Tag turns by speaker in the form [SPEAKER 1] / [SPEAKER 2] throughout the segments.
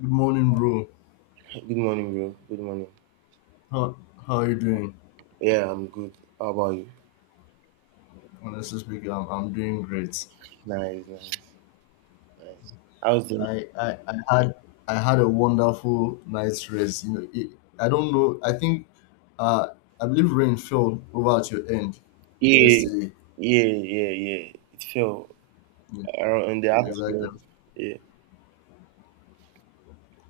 [SPEAKER 1] Good morning, bro.
[SPEAKER 2] Good morning, bro. Good morning.
[SPEAKER 1] How how are you doing?
[SPEAKER 2] Yeah, I'm good. How about you?
[SPEAKER 1] Honestly speaking, I'm doing great.
[SPEAKER 2] Nice, nice, nice. How's the
[SPEAKER 1] I, I I had I had a wonderful night's rest. You know, I don't know. I think uh I believe rain fell over at your end
[SPEAKER 2] Yeah,
[SPEAKER 1] yesterday.
[SPEAKER 2] yeah, yeah, yeah. It fell
[SPEAKER 1] Yeah,
[SPEAKER 2] around in the
[SPEAKER 1] exactly.
[SPEAKER 2] afternoon. Yeah,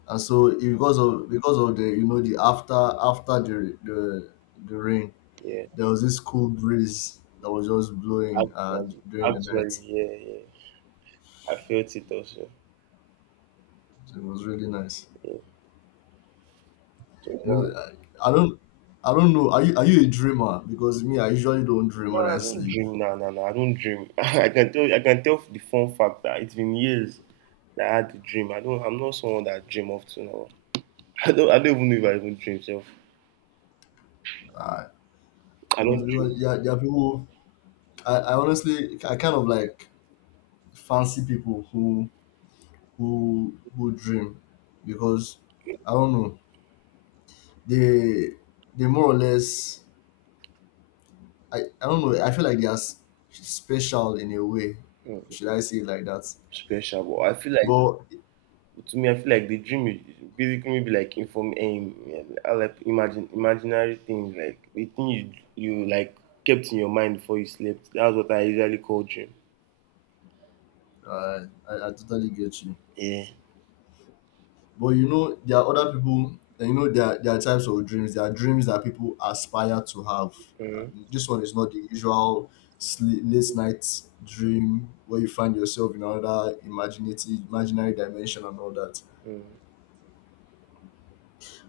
[SPEAKER 1] And so it- because of the you know the after after the rain,
[SPEAKER 2] yeah.
[SPEAKER 1] there was this cool breeze that was just blowing
[SPEAKER 2] Actually,
[SPEAKER 1] during the
[SPEAKER 2] actually,
[SPEAKER 1] night.
[SPEAKER 2] yeah, yeah. I felt it also.
[SPEAKER 1] So it was really nice.
[SPEAKER 2] Yeah. So it's
[SPEAKER 1] No,
[SPEAKER 2] like,
[SPEAKER 1] I I don't. I don't know. Are you a dreamer? Because me, I usually don't dream
[SPEAKER 2] no,
[SPEAKER 1] when
[SPEAKER 2] I
[SPEAKER 1] I
[SPEAKER 2] don't
[SPEAKER 1] sleep.
[SPEAKER 2] dream. No, no, no. I don't dream. I can tell the fun fact that it's been years that I had to dream. I don't. I'm not someone that dream of to now. I don't even know if I even dream. Self.
[SPEAKER 1] Uh,
[SPEAKER 2] I don't
[SPEAKER 1] Honestly,
[SPEAKER 2] dream.
[SPEAKER 1] because yeah, there are people. I honestly, I kind of like fancy people who dream, because I don't know. They they more or less. I don't know. I feel like they are special in a way.
[SPEAKER 2] Hmm.
[SPEAKER 1] Should I say it like that?
[SPEAKER 2] Special,
[SPEAKER 1] But
[SPEAKER 2] but to me, I feel like the dream is basically maybe like inform I like imagine imaginary things like the thing you like kept in your mind before you slept. That's what I usually call dream.
[SPEAKER 1] I totally get you.
[SPEAKER 2] Yeah.
[SPEAKER 1] But you know, there are other people, and you know, there are types of dreams. There are dreams that people aspire to have. Uh, This one is not the usual late night dream where you find yourself in another imaginary dimension and all that.
[SPEAKER 2] Mm-hmm.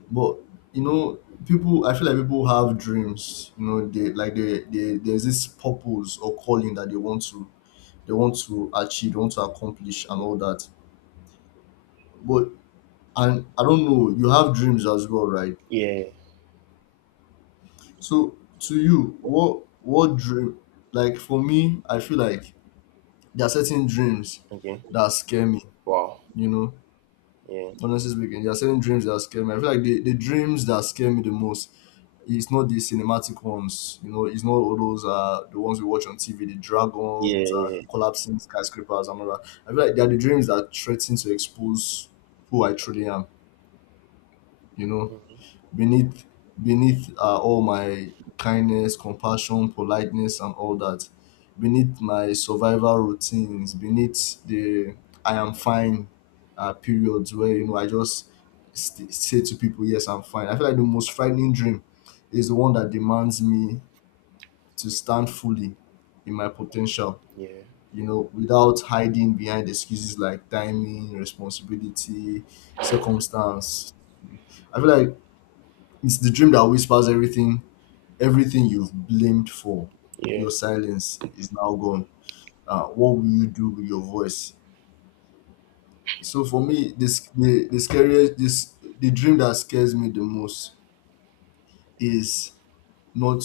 [SPEAKER 1] But you know, people. I feel like people have dreams. You know, they like they there's this purpose or calling that they want to achieve, they want to accomplish, and all that. But and I don't know. You have dreams as well, right?
[SPEAKER 2] Yeah.
[SPEAKER 1] So to you, what dream? Like for me, I feel like there are certain dreams
[SPEAKER 2] Okay.
[SPEAKER 1] that scare me.
[SPEAKER 2] Wow.
[SPEAKER 1] You know,
[SPEAKER 2] Yeah.
[SPEAKER 1] honestly speaking, there are certain dreams that scare me. I feel like the dreams that scare me the most is not the cinematic ones. You know, it's not all those the ones we watch on TV, the
[SPEAKER 2] Yeah.
[SPEAKER 1] dragons and
[SPEAKER 2] Yeah.
[SPEAKER 1] collapsing skyscrapers and all that. I feel like they are the dreams that threaten to expose who I truly am. You know,
[SPEAKER 2] Hmm.
[SPEAKER 1] beneath beneath all my kindness, compassion, politeness, and all that, beneath my survival routines, beneath the I am fine periods where you know I just say to people yes I'm fine. I feel like the most frightening dream is the one that demands me to stand fully in my potential,
[SPEAKER 2] Yeah.
[SPEAKER 1] you know, without hiding behind excuses like timing, responsibility, circumstance. I feel like it's the dream that whispers everything. Everything you've blamed for
[SPEAKER 2] Yeah.
[SPEAKER 1] your silence is now gone. What will you do with your voice? So for me, this the scariest this the dream that scares me the most is not,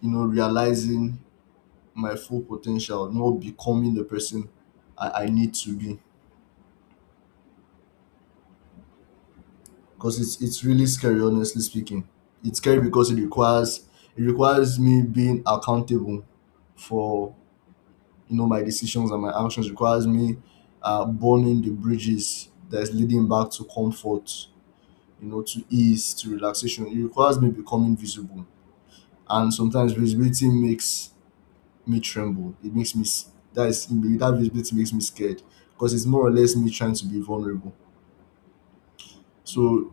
[SPEAKER 1] you know, realizing my full potential, not becoming the person I need to be. Because it's really scary, honestly speaking. It's scary because it requires me being accountable for, you know, my decisions and my actions. Requires me burning the bridges that's leading back to comfort, you know, to ease, to relaxation. It requires me becoming visible, and sometimes visibility makes me tremble. It makes me s- that is that visibility makes me scared, because it's more or less me trying to be vulnerable. So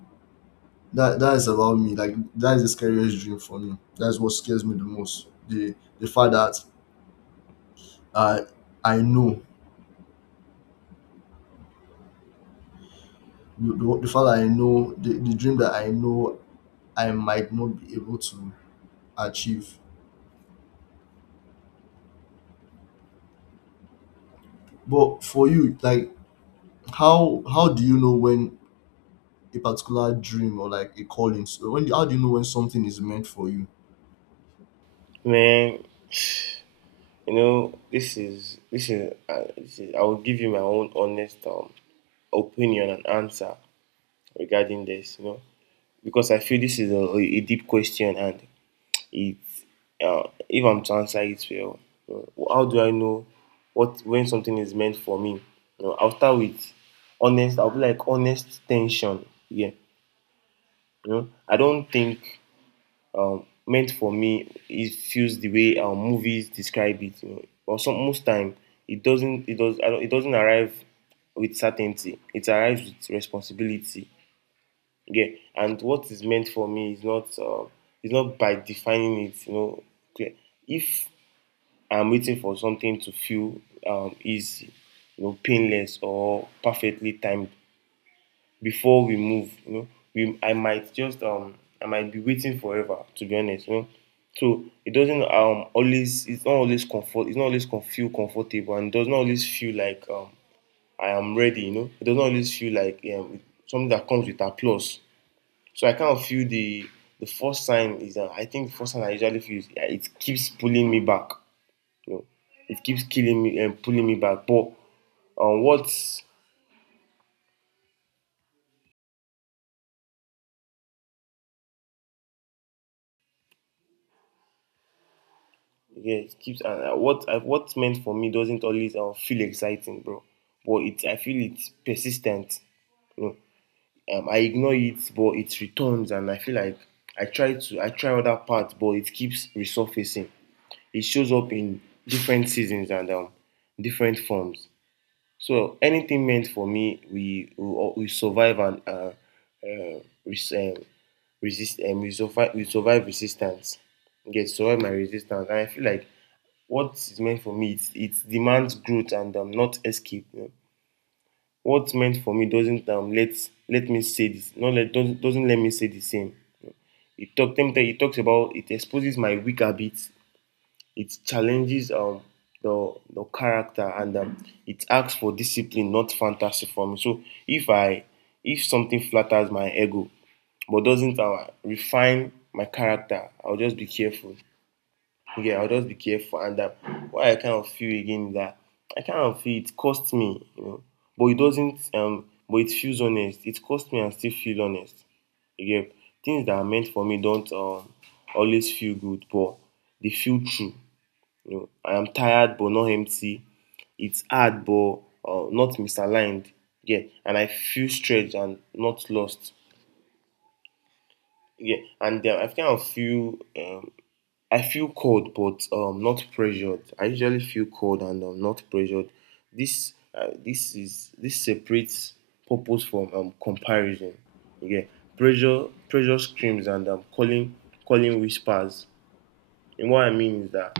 [SPEAKER 1] that is about me. Like that is the scariest dream for me. That's what scares me the most, the fact that uh, I know the fact that I know the dream that I know I might not be able to achieve. But for you, like how do you know when a particular dream or like a calling? So when how do you know when something is meant for you?
[SPEAKER 2] Man, you know this is this is, this is I will give you my own honest opinion and answer regarding this. You know, because I feel this is a deep question and it uh, if I'm to answer it well, you know, how do I know what when something is meant for me? You know, I'll start with honest. I'll be like honest tension. Yeah, you know, I don't think meant for me. It feels the way movies describe it. You know, or some most time it doesn't. It does. I don't, it doesn't arrive with certainty. It arrives with responsibility. Yeah, and what is meant for me is not. It's not by defining it. You know. Okay. If I'm waiting for something to feel easy, painless or perfectly timed before we move. You know, we I might just I might be waiting forever to be honest. You know, so it's not always comfort it's not always con- feel comfortable and does not always feel like I am ready. You know, it does not always feel like something that comes with applause. So I kind of feel the first sign is that I think the first sign I usually feel is yeah, it keeps pulling me back. You know, it keeps killing me and pulling me back. But what yeah, it keeps what what's meant for me doesn't always feel exciting, bro. But it I feel it's persistent. You know, I ignore it, but it returns, and I feel like I try other parts, but it keeps resurfacing. It shows up in different seasons and different forms. So anything meant for me, we survive and uh, res- um, resist. We survive. We survive resistance. Get survive my resistance, and I feel like what is meant for me, it demands growth and not escape. You know? What's meant for me doesn't let me say this. Not let doesn't let me say the same. It talk, them- it talks about It exposes my weak habits. It challenges the character and it asks for discipline, not fantasy for me. So if I if something flatters my ego but doesn't refine my character, I'll just be careful. Yeah, I'll just be careful. And what I kind of feel again is that I kind of feel it costs me, you know, but it doesn't. But it feels honest. It costs me and still feel honest. You get Things that are meant for me don't always feel good, but they feel true. You know, I am tired but not empty. It's hard but not misaligned. Yeah, and I feel stretched and not lost. Yeah, and I feel cold but not pressured. I usually feel cold and not pressured. This separates purpose from comparison. Yeah, pressure screams and calling whispers. And what I mean is that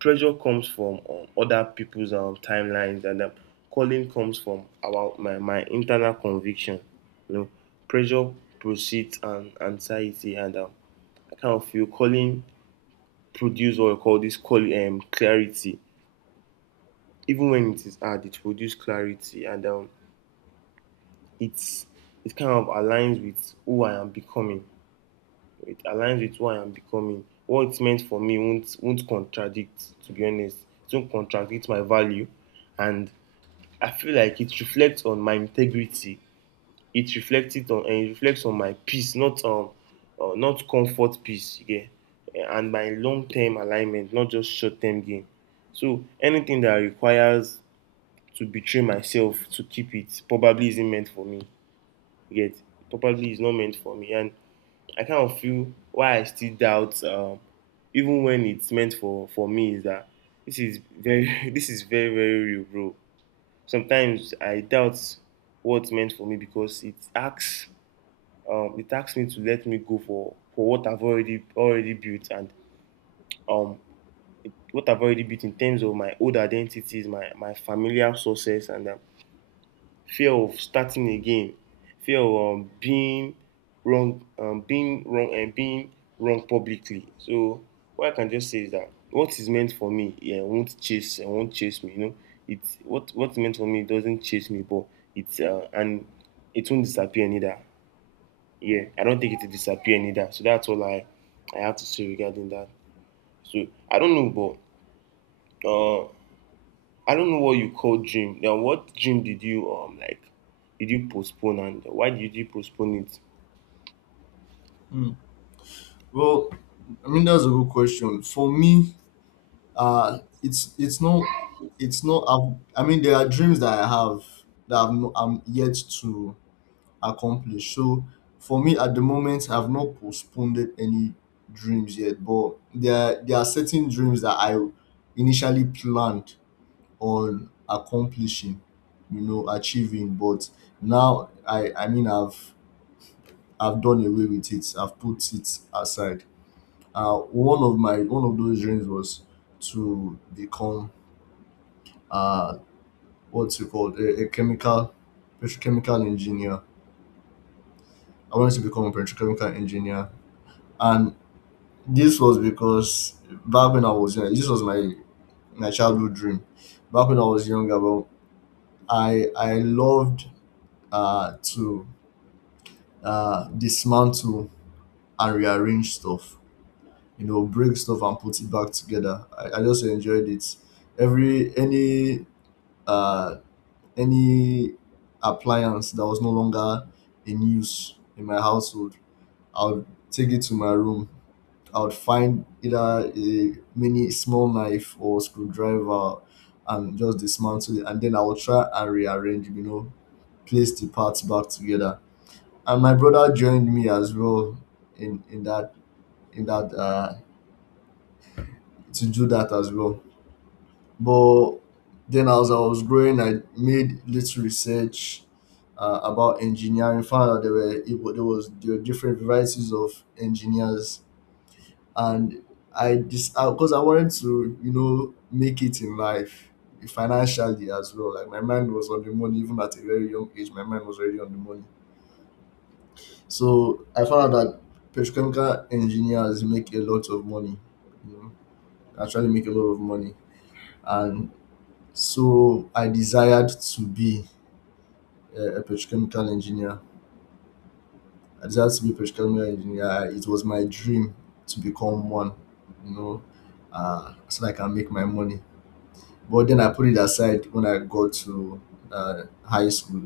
[SPEAKER 2] pressure comes from other people's timelines, and calling comes from our my internal conviction. You know, pressure proceeds and anxiety, and I kind of feel calling produce what we call this call clarity. Even when it is hard, it produces clarity, and it's it kind of aligns with who I am becoming. It aligns with who I am becoming. What it's meant for me won't contradict, to be honest. It won't contradict my value. And I feel like it reflects on my integrity. It reflects on my peace, not not comfort peace, yeah. And my long term alignment, not just short term gain. So anything that requires to betray myself to keep it probably isn't meant for me. You get It probably is not meant for me, and I kind of feel why I still doubt, even when it's meant for me, is that this is very. This is very, very real, bro. Sometimes I doubt what's meant for me because it asks me to let me go for what I've already built and um what I've already built in terms of my old identities, my familiar sources, and fear of starting again, fear of being wrong, and being wrong publicly. So what I can just say is that what is meant for me, yeah, won't chase, it won't chase me. You know, it's what what's meant for me doesn't chase me, but it's uh, and it won't disappear neither. Yeah, I don't think it will disappear neither. So that's all I have to say regarding that. So I don't know, but I don't know what you call gym. Now, what gym did you like? Did you postpone and why did you postpone it?
[SPEAKER 1] Hmm. Well, I mean that's a good question. For me, it's not it's not. I've, I mean there are dreams that I have that I'm yet to accomplished. So for me at the moment, I've not postponed any dreams yet, but there are certain dreams that I initially planned on accomplishing, you know, achieving. But now I've done away with it. I've put it aside. One of those dreams was to become uh what's it called, a chemical petrochemical engineer. I wanted to become a petrochemical engineer, and this was because back when I was young, this was my my childhood dream. Back when I was younger, well, I loved to dismantle and rearrange stuff. You know, break stuff and put it back together. I just enjoyed it. Every uh any appliance that was no longer in use in my household, I would take it to my room. I would find either a mini small knife or screwdriver and just dismantle it. And then I would try and rearrange, you know, place the parts back together. And my brother joined me as well in in that in that, to do that as well. But then as I was growing, I made little research about engineering. Found out there were it, wa- there was there were different varieties of engineers. And I just because I wanted to, you know, make it in life financially as well. Like my mind was on the money. Even at a very young age, my mind was already on the money. So I found out that petrochemical engineers make a lot of money, you know, actually make a lot of money. And so I desired to be a petrochemical engineer. I desired to be a petrochemical engineer. It was my dream to become one, you know, so that I can make my money. But then I put it aside when I got to high school,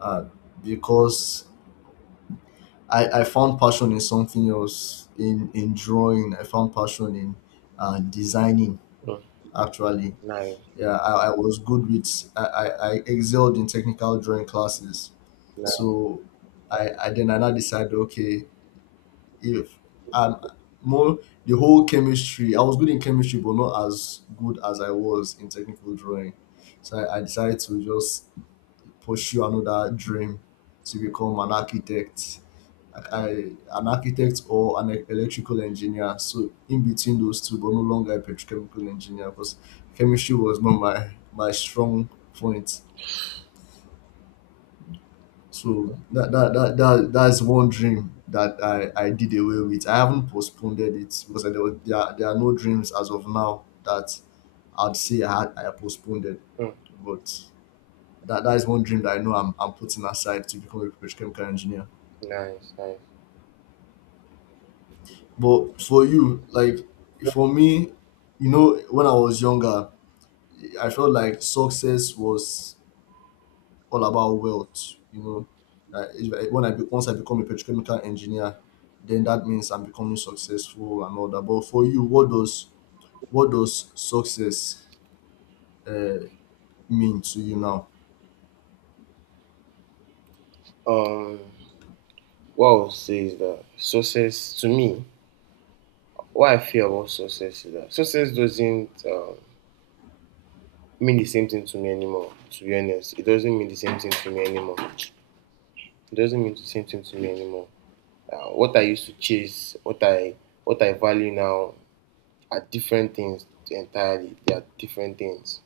[SPEAKER 1] uh, because I found passion in something else, in drawing. I found passion in designing,
[SPEAKER 2] Mm,
[SPEAKER 1] actually.
[SPEAKER 2] nice,
[SPEAKER 1] Yeah, I was good with, I excelled in technical drawing classes.
[SPEAKER 2] nice,
[SPEAKER 1] So I now decided, okay, if I'm more, the whole chemistry, I was good in chemistry, but not as good as I was in technical drawing. So I decided to just pursue another dream to become an architect. Like I, an architect or an electrical engineer. So in between those two, but no longer a petrochemical engineer because chemistry was not my my strong point. So that's one dream that I did away with. I haven't postponed it because there are no dreams as of now that I'd say I postponed it.
[SPEAKER 2] mm,
[SPEAKER 1] But that, that is one dream that I know I'm putting aside to become a petrochemical engineer.
[SPEAKER 2] nice, nice.
[SPEAKER 1] But for you, like for me, you know, when I was younger, I felt like success was all about wealth. You know, like, if when I be, once I become a petrochemical engineer, then that means I'm becoming successful and all that. But for you, what does success uh, mean to you now?
[SPEAKER 2] Um, what I would say is that success to me, what I feel about success is that success doesn't mean the same thing to me anymore. To be honest, it doesn't mean the same thing to me anymore. It doesn't mean the same thing to me anymore. What I used to chase, what I value now, are different things entirely. They are different things.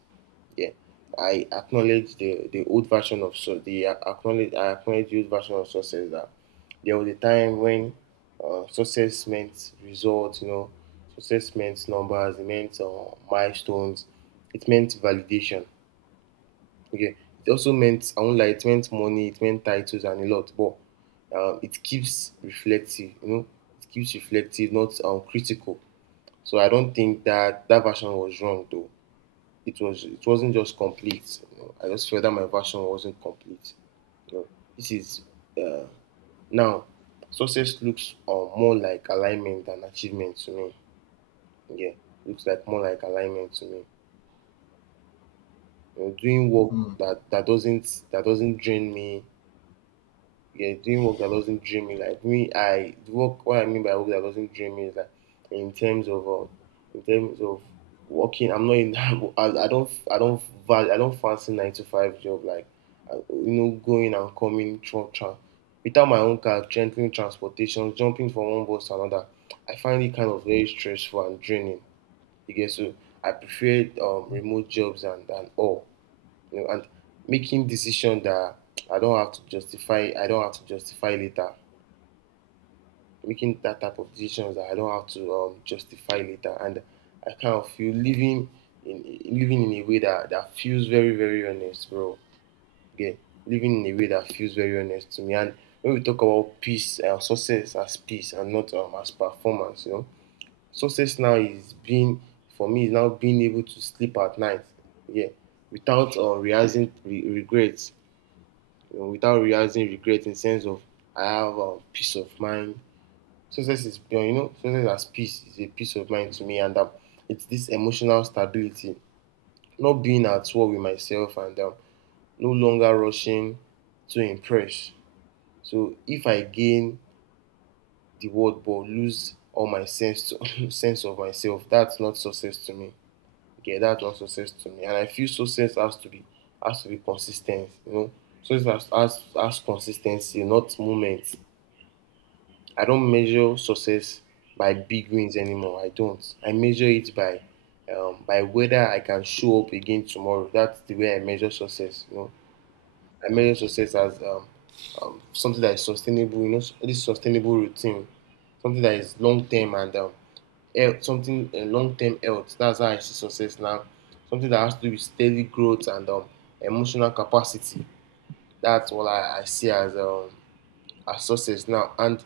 [SPEAKER 2] Yeah, I acknowledge the old version of so the acknowledge I acknowledge the old version of success that there was a time when success meant results, you know, success meant numbers, it meant milestones, it meant validation. Okay, it also meant I won't lie, it meant money, it meant titles and a lot, but it keeps reflective, you know, it keeps reflective, not critical. So I don't think that that version was wrong, though it wasn't just complete. You know, I just felt that my version wasn't complete. You know, this is uh, now success looks more like alignment than achievement to me. Yeah, looks like more like alignment to me. You know, doing work
[SPEAKER 1] Mm,
[SPEAKER 2] that doesn't drain me, yeah, doing work that doesn't drain me. Like me, I the work. What I mean by work that doesn't drain me is that in terms of uh, in terms of working, I'm not in. I don't. I don't. Value. I don't fancy 9-to-5 job. Like I, going and coming, without my own car, gentling transportation, jumping from one bus to another. I find it kind of very stressful and draining. You get So I prefer remote jobs and all. You know, and making decisions that I don't have to justify later. Making that type of decisions that I don't have to justify later, and I kind of feel in living in a way that feels very, very honest, bro. Yeah, living in a way that feels very honest to me. And when we talk about peace and success as peace and not as performance, you know, success now is being for me is now being able to sleep at night. Yeah, without realizing regrets, without realizing regret in the sense of I have a peace of mind. Success as peace is a peace of mind to me, and it's this emotional stability, not being at war with myself, and no longer rushing to impress. So if I gain the world but lose all my sense of myself, that's not success to me. Yeah, that's not success to me, and I feel success has to be consistent. You know, success has consistency, not moments. I don't measure success by big wins anymore. I don't. I measure it by whether I can show up again tomorrow. That's the way I measure success. You know, I
[SPEAKER 1] mm,
[SPEAKER 2] measure success as something that is sustainable. You know, this sustainable routine, something that is long term and health, something long term health. That's how I see success now. Something that has to do with steady growth and emotional capacity. That's what I see as success now. And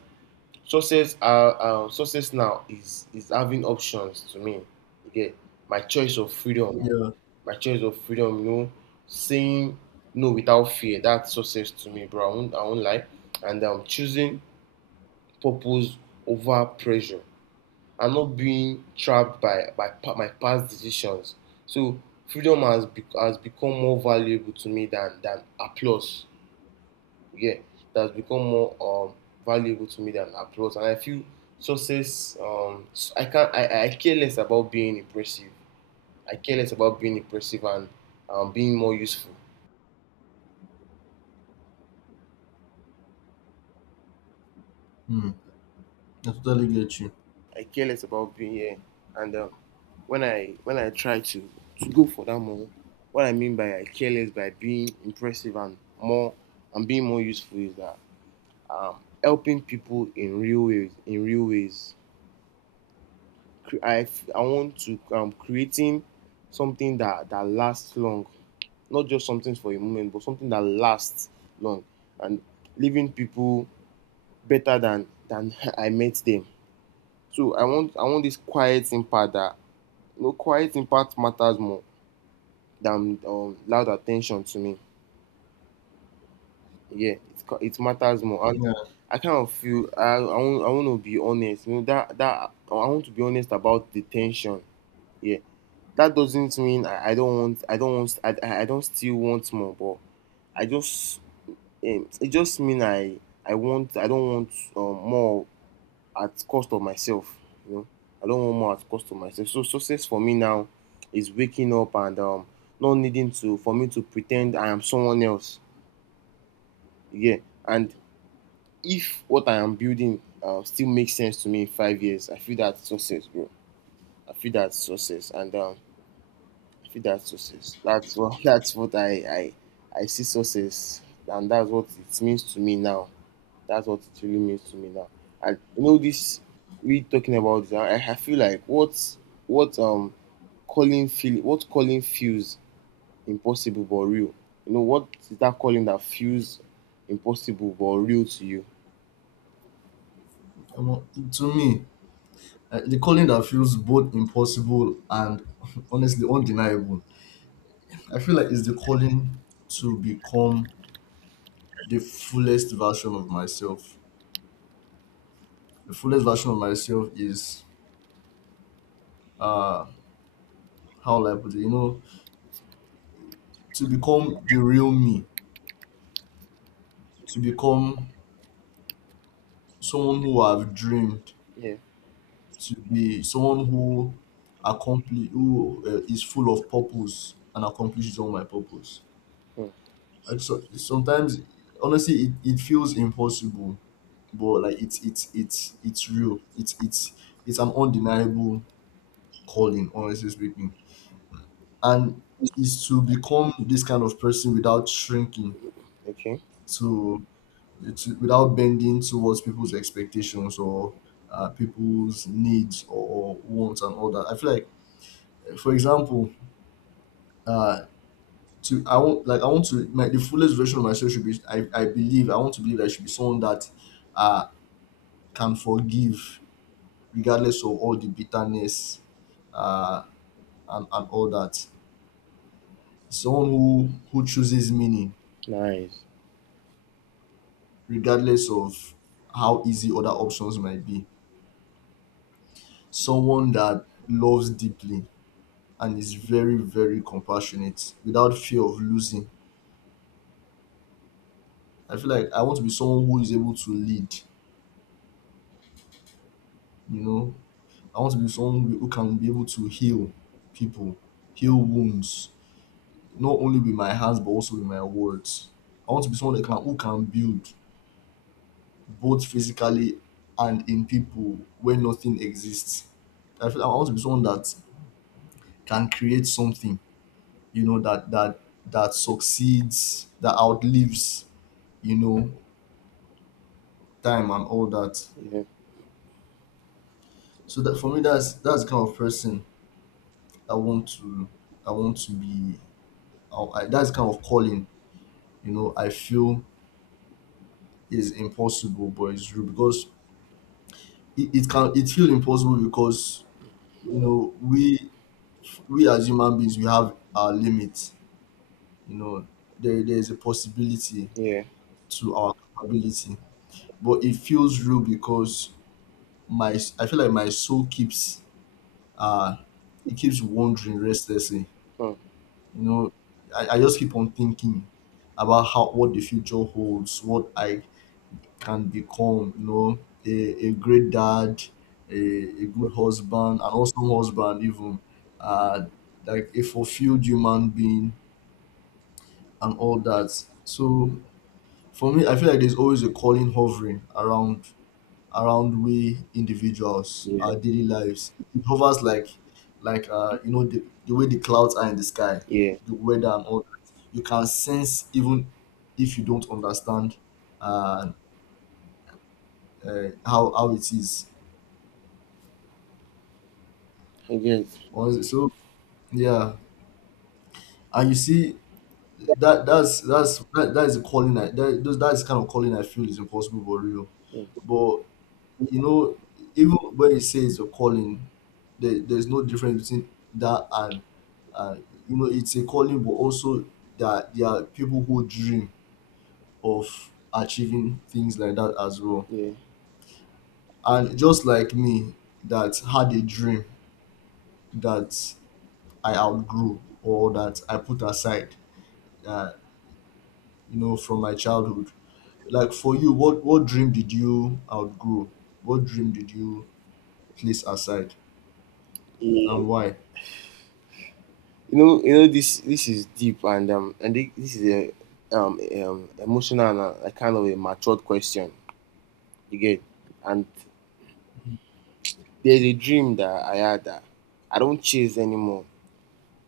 [SPEAKER 2] success are success now is having options to me. Again, my choice of freedom,
[SPEAKER 1] yeah,
[SPEAKER 2] my choice of freedom. You know, saying no without fear. That's success to me, bro. I won't lie. And choosing purpose over pressure. I'm not being trapped by my past decisions. So freedom has become more valuable to me than applause, yeah, that's become more valuable to me than applause. And I feel success. I can not I, I care less about being impressive. I care less about being impressive and being more useful.
[SPEAKER 1] mm, I totally get you.
[SPEAKER 2] I care less about being here. And when I try to go for that more. What I mean by I care less by being impressive and more and being more useful is that helping people in real ways I want to creating something that lasts long, not just something for a moment, but something that lasts long, and leaving people better than I met them. So I want this quiet impact that, you know, quiet impact matters more than loud attention to me. Yeah, it matters more. And
[SPEAKER 1] Yeah,
[SPEAKER 2] I kind of feel I want to be honest. You know that that I want to be honest about the tension. Yeah, that doesn't mean I don't want I don't still want more, but I just it just mean I want I don't want more at cost of myself. You know, I don't want more at cost of myself. So success for me now is waking up and not needing to for me to pretend I am someone else. Yeah, and if what I am building still makes sense to me in five years, I feel that's success, bro. I feel that's success, and I feel that's success. That's what that's what I see success, and that's what it means to me now. That's what it really means to me now. And you know this, we talking about this. I feel like what calling feel what calling feels impossible but real. You know what is that calling that feels impossible but real to you?
[SPEAKER 1] omo, to me, the calling that feels both impossible and honestly undeniable. I feel like it's the calling to become the fullest version of myself. The fullest version of myself is uh how will I put it, you know, to become the real me, to become someone who I've dreamed,
[SPEAKER 2] Yeah.
[SPEAKER 1] to be someone who accomplish, who is full of purpose and accomplishes all my purpose.
[SPEAKER 2] Hmm.
[SPEAKER 1] I just, sometimes honestly it feels impossible, but like it's real. It's It's an undeniable calling, honestly speaking. And is to become this kind of person without shrinking
[SPEAKER 2] Okay.
[SPEAKER 1] to, to without bending towards people's expectations or people's needs or wants and all that. I feel like, for example, uh, to I want like I want to my the fullest version of myself should be. I believe I want to believe I should be someone that uh, can forgive regardless of all the bitterness, uh, and all that. Someone who chooses meaning
[SPEAKER 2] Nice.
[SPEAKER 1] regardless of how easy other options might be. Someone that loves deeply and is very, very compassionate without fear of losing. I feel like I want to be someone who is able to lead, you know. I want to be someone who can be able to heal people, heal wounds, not only with my hands but also with my words. I want to be someone that can who can build both physically and in people where nothing exists. I feel like I want to be someone that can create something, you know that that that succeeds, that outlives you know time and all that.
[SPEAKER 2] Yeah.
[SPEAKER 1] So that for me, that's the kind of person i want to I want to be. That's the kind of calling, I feel is impossible, but it's true because it feel impossible because, you know, we as human beings, we have our limits. You know, there's a possibility
[SPEAKER 2] Yeah.
[SPEAKER 1] to our capability, but it feels real because my I feel like my soul keeps, uh it keeps wandering restlessly.
[SPEAKER 2] Hmm.
[SPEAKER 1] You know, I just keep on thinking about how, what the future holds, what I can become, you know, a great dad, a good husband, an awesome husband even, uh like a fulfilled human being and all that. So for me, I feel like there's always a calling hovering around, we individuals,
[SPEAKER 2] Yeah.
[SPEAKER 1] our daily lives, it hovers like you know, the way the clouds are in the sky,
[SPEAKER 2] Yeah.
[SPEAKER 1] the weather and all that. You can sense even if you don't understand, uh, how it is.
[SPEAKER 2] I guess.
[SPEAKER 1] So yeah, and you see that, that is a calling. I, that those That is kind of calling I feel is impossible but real.
[SPEAKER 2] Hmm.
[SPEAKER 1] But you know, even when it says a calling, there's no difference between that and, uh, you know, it's a calling, but also that there are people who dream of achieving things like that as well.
[SPEAKER 2] Yeah.
[SPEAKER 1] And just like me, that had a dream that I outgrew, or that I put aside, uh, you know, from my childhood. Like for you, what dream did you outgrow? What dream did you place aside, and why?
[SPEAKER 2] You know this this is deep and this is a emotional and a like kind of a matured question. You get, and there's a dream that I had that I don't chase anymore,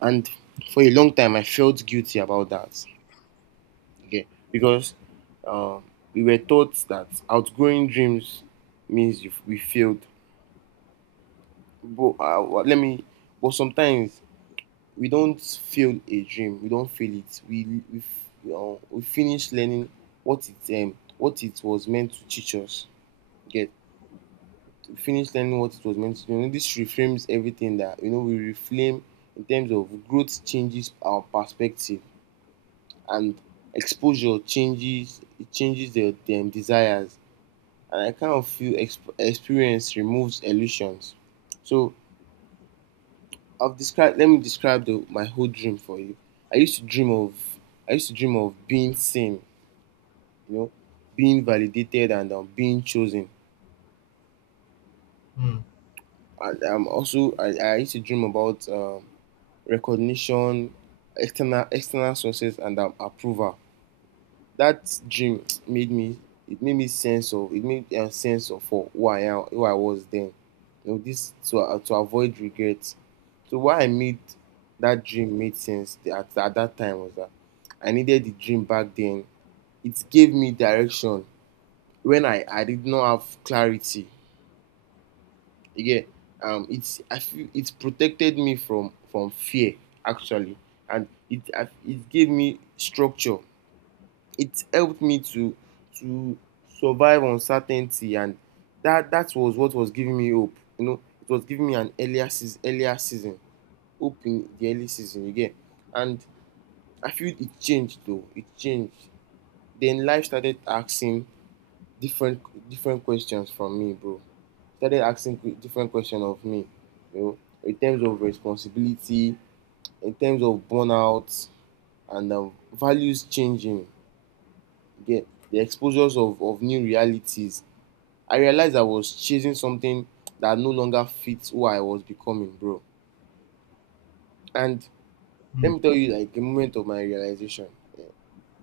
[SPEAKER 2] and for a long time I felt guilty about that. Okay, because um, we were taught that outgrowing dreams means you we failed. But let me. But sometimes we don't fail a dream, we don't fail it, we finish learning what it was meant to teach us. Get finish learning what it was meant to, you know, this reframes everything that, you know, we reframe in terms of growth changes our perspective, and exposure changes it, changes the dem desires. And I kind of feel experience removes illusions. So I've described let me describe the my whole dream for you. I used to dream of I used to dream of being seen, you know, being validated and being chosen.
[SPEAKER 1] Hmm.
[SPEAKER 2] And I'm also I used to dream about recognition, external external sources and approval. That dream made me it made me sense of it made a sense of for who I am, who I was then. You know, this to avoid regret. So why I made that dream made sense at that time was that I needed the dream back then. It gave me direction when I did not have clarity. Again, it's I feel it protected me from fear actually, and it gave me structure. It helped me to survive uncertainty, and that that was what was giving me hope. You know, it was giving me an earlier season hope in the early season again, and I feel it changed though. It changed. Then life started asking different different questions from me, bro. Started asking different questions of me, you know, in terms of responsibility, in terms of burnout, and values changing. Again, the exposures of new realities. I realized I was chasing something that no longer fits who I was becoming, bro. And
[SPEAKER 1] Hmm.
[SPEAKER 2] let me tell you, like, a moment of my realization.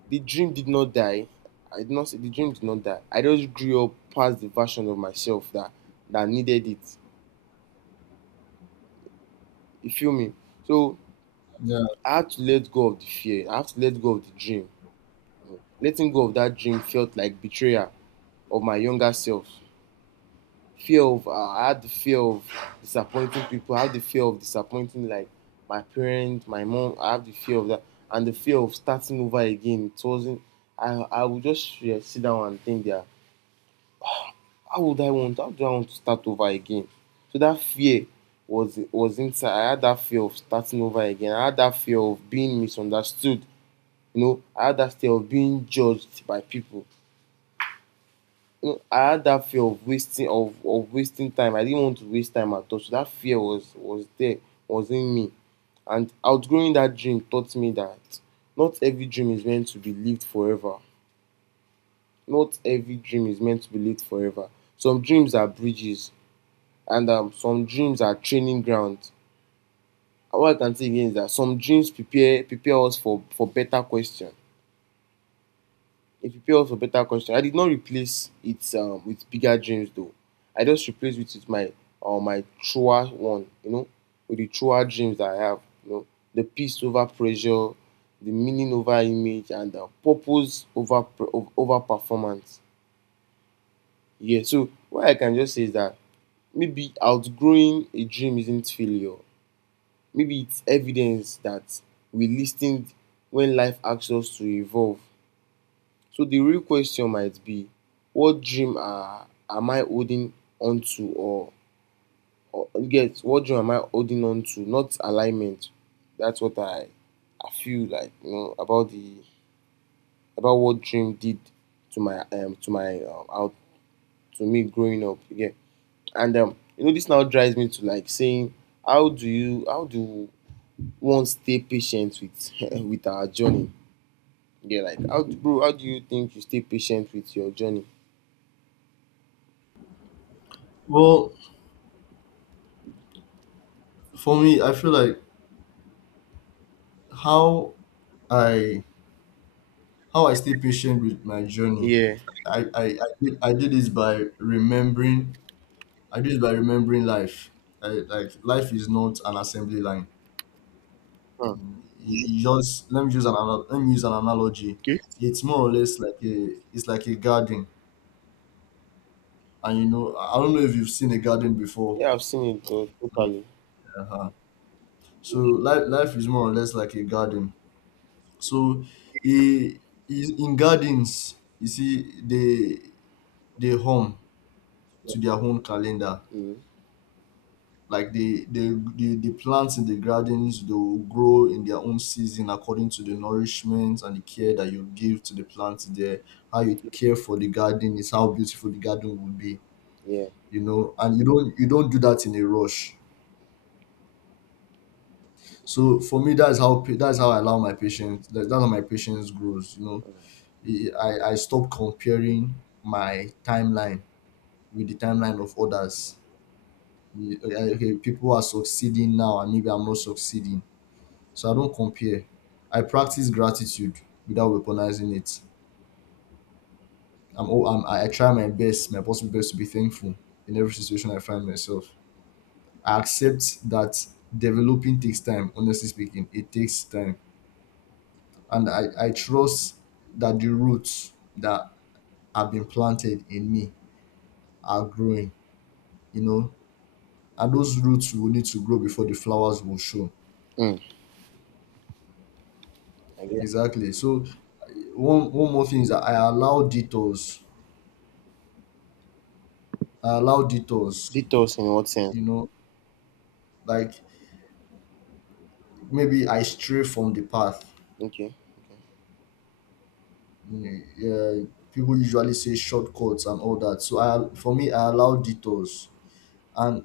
[SPEAKER 2] The dream did not die. I did not say the dream did not die. I just grew up past the version of myself that needed it. You feel me? So
[SPEAKER 1] Yeah.
[SPEAKER 2] I had to let go of the fear. I had to let go of the dream. Letting go of that dream felt like betrayal of my younger self. Fear of I had the fear of disappointing people. I had the fear of disappointing like my parents, my mom. I had the fear of that and the fear of starting over again. It wasn't. I I would just, yeah, sit down and think that how would I want? How do I want to start over again? So that fear was inside. I had that fear of starting over again. I had that fear of being misunderstood. You know, I had that fear of being judged by people. You know, I had that fear of wasting of wasting time. I didn't want to waste time at all. So that fear was there, was in me. And outgrowing that dream taught me that not every dream is meant to be lived forever. Not every dream is meant to be lived forever. Some dreams are bridges and some dreams are training grounds. And what I can say again is that some dreams prepare prepare us for better question. It prepare us for better question. I did not replace it with bigger dreams though. I just replaced it with my my truer one, you know, with the truer dreams that I have. You know, the peace over pressure, the meaning over image, and the purpose over over performance. Yeah. So what I can just say is that maybe outgrowing a dream isn't failure. Maybe it's evidence that we listened when life asks us to evolve. So the real question might be, am I holding on to or get what dream am I holding on to? Not alignment. That's what I feel like, you know, about the about what dream did to my out to me growing up. Yeah. And you know this now drives me to like saying how do one stay patient with with our journey. Yeah, like bro, how do you think you stay patient with your journey?
[SPEAKER 1] Well, for me, I feel like how I how I stay patient with my journey.
[SPEAKER 2] Yeah.
[SPEAKER 1] I did this by remembering. I did it by remembering life. Like, life is not an assembly line.
[SPEAKER 2] Hmm.
[SPEAKER 1] You just Let me use an analogy. It's more or less like a, it's like a garden. And you know, I don't know if you've seen a garden before.
[SPEAKER 2] Yeah, I've seen it
[SPEAKER 1] Like,
[SPEAKER 2] totally.
[SPEAKER 1] uh-huh. So life is more or less like a garden. So he is in gardens, you see, they home to their own calendar.
[SPEAKER 2] Mm.
[SPEAKER 1] Like the plants in the gardens, they will grow in their own season according to the nourishment and the care that you give to the plants there. How you care for the garden is how beautiful the garden will be,
[SPEAKER 2] Yeah.
[SPEAKER 1] you know. And you don't do that in a rush. So for me, that's how I allow my patience. That's how my patience grows, you know. I I stopped comparing my timeline with the timeline of others. Okay, people are succeeding now, and maybe I'm not succeeding. So I don't compare. I practice gratitude without weaponizing it. I try my best, my possible best, to be thankful in every situation I find myself. I accept that developing takes time. Honestly speaking, it takes time. And I trust that the roots that have been planted in me are growing. You know, and those roots will need to grow before the flowers will show.
[SPEAKER 2] Mm. I get
[SPEAKER 1] Exactly. So one more thing is that I allow detours. I allow detours.
[SPEAKER 2] detours in what sense?
[SPEAKER 1] You know, like maybe I stray from the path.
[SPEAKER 2] Okay. Okay.
[SPEAKER 1] Mm. Yeah, people usually say shortcuts and all that. So I for me, I allow detours. And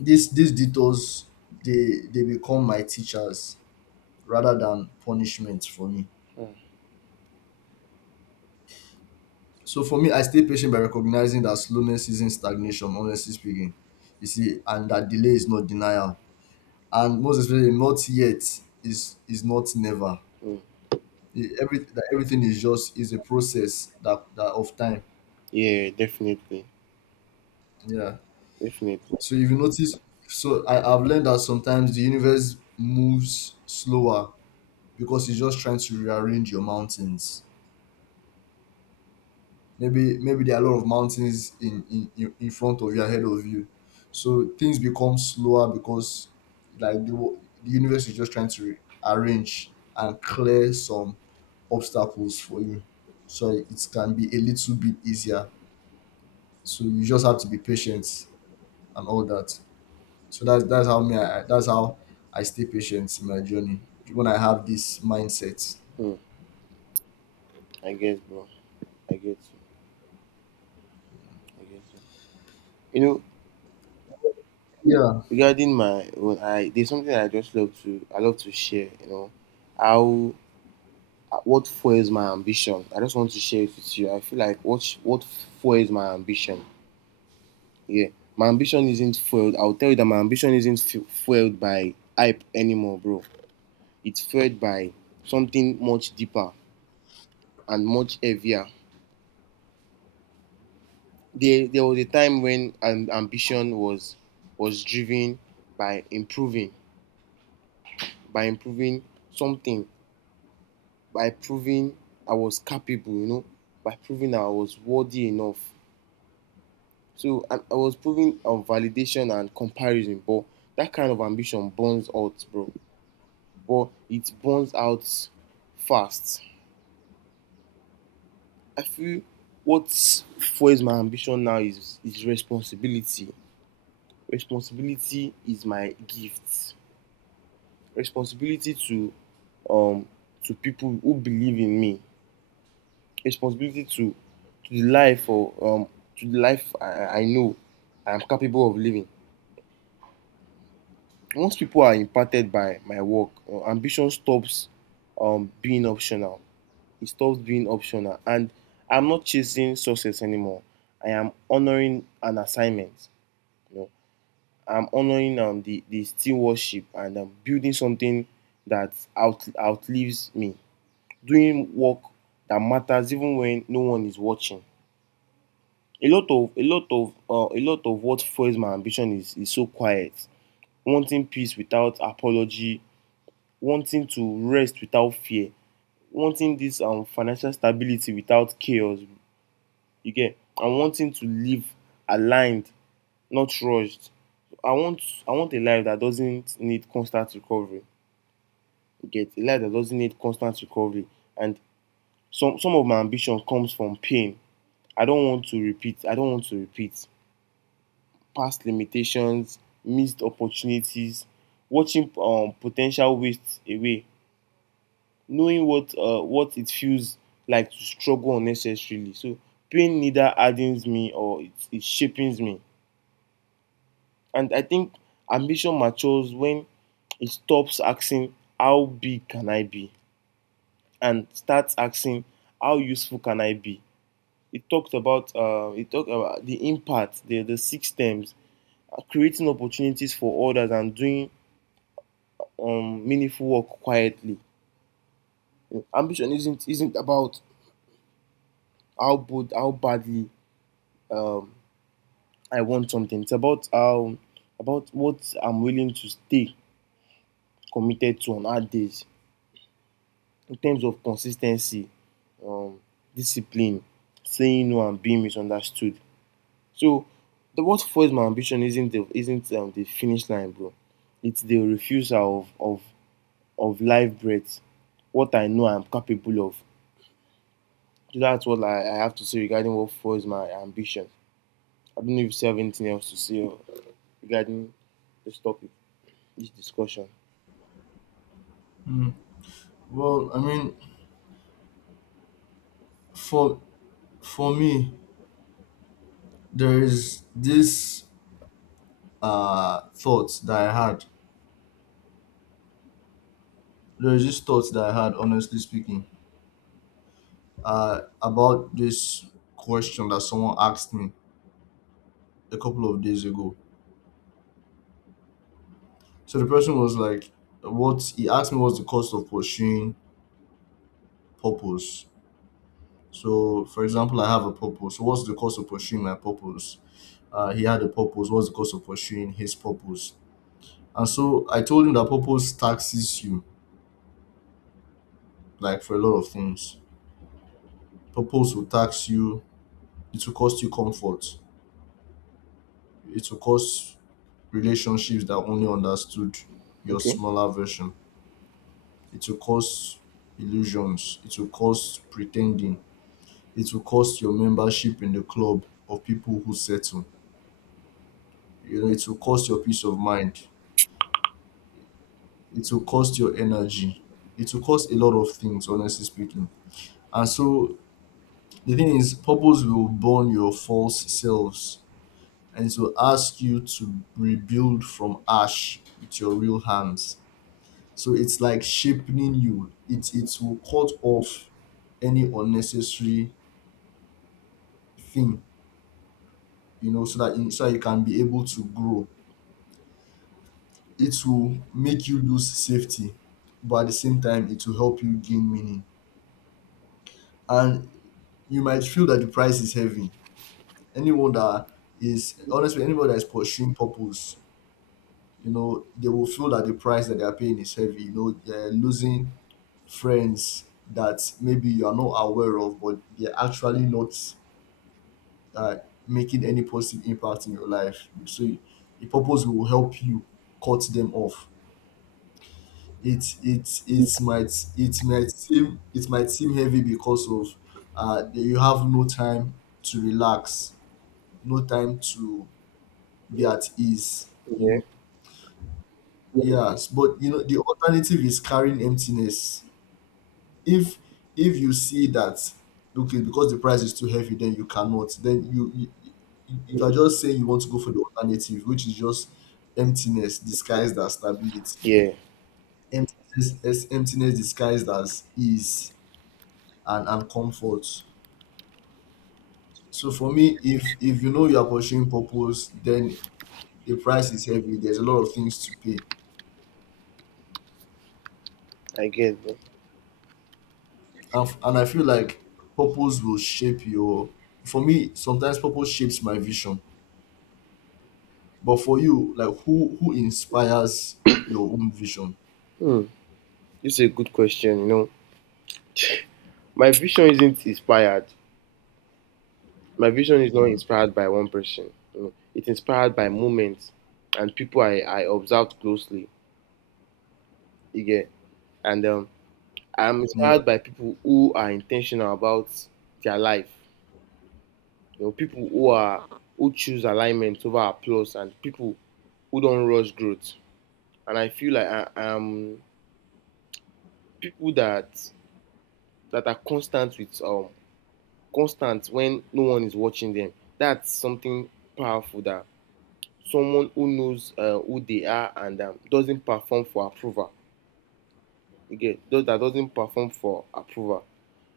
[SPEAKER 1] these detours, they become my teachers rather than punishment for me. So for me, I stay patient by recognizing that slowness isn't stagnation, honestly speaking. You see, and that delay is not denial. And most especially, not yet is not never.
[SPEAKER 2] Mm.
[SPEAKER 1] That Everything is just is a process that of time.
[SPEAKER 2] Yeah, definitely.
[SPEAKER 1] Yeah.
[SPEAKER 2] Definitely.
[SPEAKER 1] So if you notice, so I've learned that sometimes the universe moves slower because it's just trying to rearrange your mountains. Maybe there are a lot of mountains in front of you, ahead of you, so things become slower because, like the, wo- the universe is just trying to re- arrange and clear some obstacles for you, so it can be a little bit easier. So you just have to be patient and all that. So that's how, that's how I stay patient in my journey, when I have this mindset.
[SPEAKER 2] Mm. I guess, bro. I get you. I get you. You know,
[SPEAKER 1] Yeah.
[SPEAKER 2] regarding my own, I there's something I love to share, you know. How what fuels my ambition? I just want to share it with you. I feel like what fuels my ambition? Yeah, my ambition isn't fueled. I'll tell you that my ambition isn't fu- fueled by hype anymore, bro. It's fueled by something much deeper and much heavier. There was a time when ambition was driven by improving, by improving something, by proving I was capable, you know, by proving I was worthy enough. So and I was proving validation and comparison, but that kind of ambition burns out, bro. But it burns out fast. I feel what fuels my ambition now is responsibility. Responsibility is my gift. Responsibility um to people who believe in me. Responsibility to the life or to the life I know I am capable of living. Once people are impacted by my work, ambition stops being optional. It stops being optional. And I'm not chasing success anymore. I am honoring an assignment. You know, I'm honoring the stewardship and building something that outlives me. Doing work that matters even when no one is watching. A lot of a lot of a lot of what fuels my ambition is so quiet. Wanting peace without apology, wanting to rest without fear, wanting this financial stability without chaos. You get? And wanting to live aligned, not rushed. I want I want a life that doesn't need constant recovery. You get? A life that doesn't need constant recovery. And some of my ambition comes from pain. I don't want to repeat past limitations, missed opportunities, watching potential waste away, knowing what it feels like to struggle unnecessarily. So pain neither hardens me or it shapes me. And I think ambition matures when it stops asking how big can I be and starts asking how useful can I be. It talked about the impact, the six terms, creating opportunities for others and doing meaningful work quietly. You know, ambition isn't about how bold, how badly um, I want something. It's about how about what I'm willing to stay committed to on hard days in terms of consistency, um, discipline, saying no and being misunderstood. So the what fuels my ambition isn't the finish line, bro. It's the refusal of life breath. What I know I'm capable of. So that's what I have to say regarding what fuels my ambition. I don't know if you have anything else to say regarding this topic, this discussion.
[SPEAKER 1] Mm. Well, I mean, for for me, there is this thought that I had. There is this thought that I had, honestly speaking, about this question that someone asked me a couple of days ago. So the person was like, "What?" He asked me, "What's the cost of pursuing purpose?" So, for example, I have a purpose. So, what's the cost of pursuing my purpose? He had a purpose. What's the cost of pursuing his purpose? And so I told him that purpose taxes you, like for a lot of things. Purpose will tax you. It will cost you comfort. It will cost relationships that only understood your
[SPEAKER 2] Okay.
[SPEAKER 1] smaller version. It will cost illusions. It will cost pretending. It will cost your membership in the club of people who settle. You know, it will cost your peace of mind. It will cost your energy. It will cost a lot of things, honestly speaking. And so the thing is, purpose will burn your false selves, and it will ask you to rebuild from ash with your real hands. So it's like sharpening you. It will cut off any unnecessary thing, you know, so that so that you can be able to grow. It will make you lose safety, but at the same time, it will help you gain meaning. And you might feel that the price is heavy. Anyone that is Honestly, anybody that is pursuing purpose, you know, they will feel that the price that they are paying is heavy. You know, they're losing friends that maybe you are not aware of, but they're actually not, uh, making any positive impact in your life. So the purpose will help you cut them off. It it it might it might seem, heavy because of, that you have no time to relax, no time to be at ease. You
[SPEAKER 2] Yeah.
[SPEAKER 1] know,
[SPEAKER 2] Yeah,
[SPEAKER 1] yes, but you know, the alternative is carrying emptiness. if if you see that, okay, because the price is too heavy, then you cannot, you you are just saying you want to go for the alternative, which is just emptiness disguised as stability,
[SPEAKER 2] yeah,
[SPEAKER 1] emptiness disguised as ease and comfort. So for me, if you know you are pursuing purpose, then the price is heavy, there's a lot of things to pay.
[SPEAKER 2] I get that.
[SPEAKER 1] And I feel like purpose will shape your, for me sometimes purpose shapes my vision. But for you, like, who inspires your own vision?
[SPEAKER 2] Hmm. This is a good question. You know, my vision isn't inspired. My vision is not
[SPEAKER 1] Mm,
[SPEAKER 2] inspired by one person. You know, it's inspired by moments and people I observed closely. You get, and I'm
[SPEAKER 1] yeah,
[SPEAKER 2] inspired by people who are intentional about their life. You know, people who are, who choose alignment over applause, and people who don't rush growth. And I feel like people that are constant with constant when no one is watching them. That's something powerful, that someone who knows who they are and doesn't perform for approval. Again, those that doesn't perform for approval.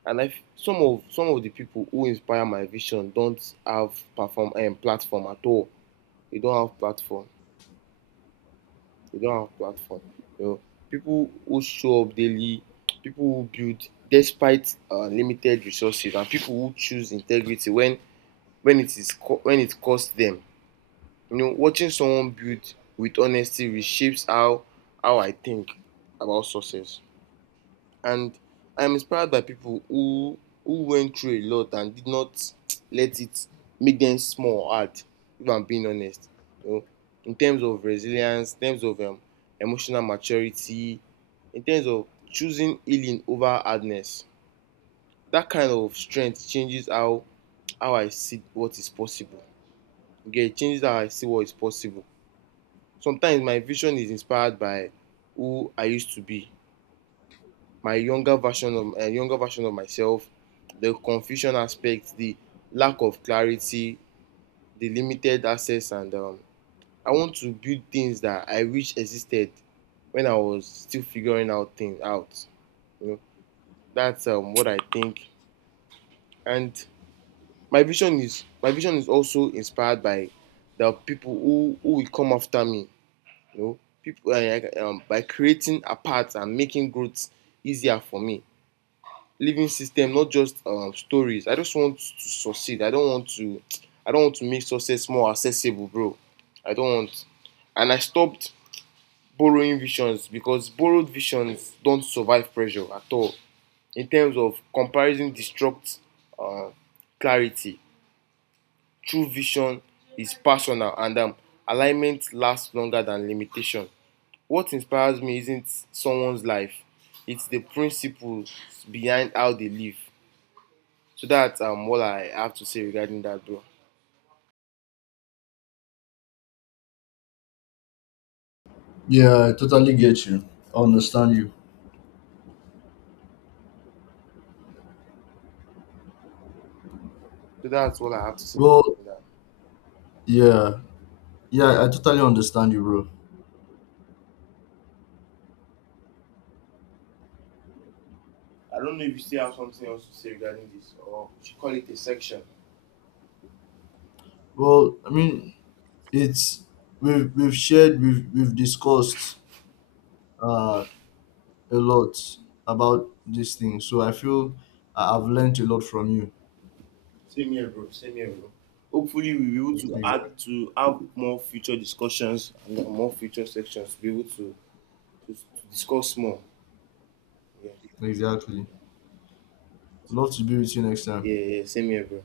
[SPEAKER 2] Some of the people who inspire my vision don't have perform platform at all. They don't have platform. They don't have platform. You know, people who show up daily, people who build despite limited resources, and people who choose integrity when when it costs them. You know, watching someone build with honesty reshapes how I think about success. And I'm inspired by people who went through a lot and did not let it make them small or hard. If I'm being honest, you know, in terms of resilience, in terms of emotional maturity, in terms of choosing healing over hardness. That kind of strength changes how I see what is possible. You get? It changes how I see what is possible. Sometimes my vision is inspired by who I used to be, my younger version of myself, the confusion aspect, the lack of clarity, the limited access, and I want to build things that I wish existed when I was still figuring out things out. You know, that's what I think. And my vision is also inspired by the people who will come after me. You know, people by creating a path and making growth easier for me. Living system, not just stories. I just want to succeed. I don't want to. I don't want to make success more accessible, bro. I don't want. And I stopped borrowing visions because borrowed visions don't survive pressure at all. In terms of comparison, destruct uh, clarity. True vision is personal, and alignment lasts longer than limitation. What inspires me isn't someone's life, it's the principles behind how they live. So that's what I have to say regarding that, bro.
[SPEAKER 1] yeah, I totally get you. I understand you.
[SPEAKER 2] So that's what I have to say
[SPEAKER 1] Well,
[SPEAKER 2] regarding that.
[SPEAKER 1] yeah, yeah, I totally understand you, bro.
[SPEAKER 2] I don't know if you still have something else to say regarding this, or we should call it a section.
[SPEAKER 1] Well, I mean, it's, we've discussed uh a lot about this thing. So I feel I've learned a lot from you.
[SPEAKER 2] Same here, bro. Same here, bro. Hopefully, we'll be able to
[SPEAKER 1] Exactly.
[SPEAKER 2] add to have more future discussions and more future sections to be able to discuss more. Yeah, yeah,
[SPEAKER 1] Exactly. Love to be with you next time.
[SPEAKER 2] yeah, yeah, same here, bro.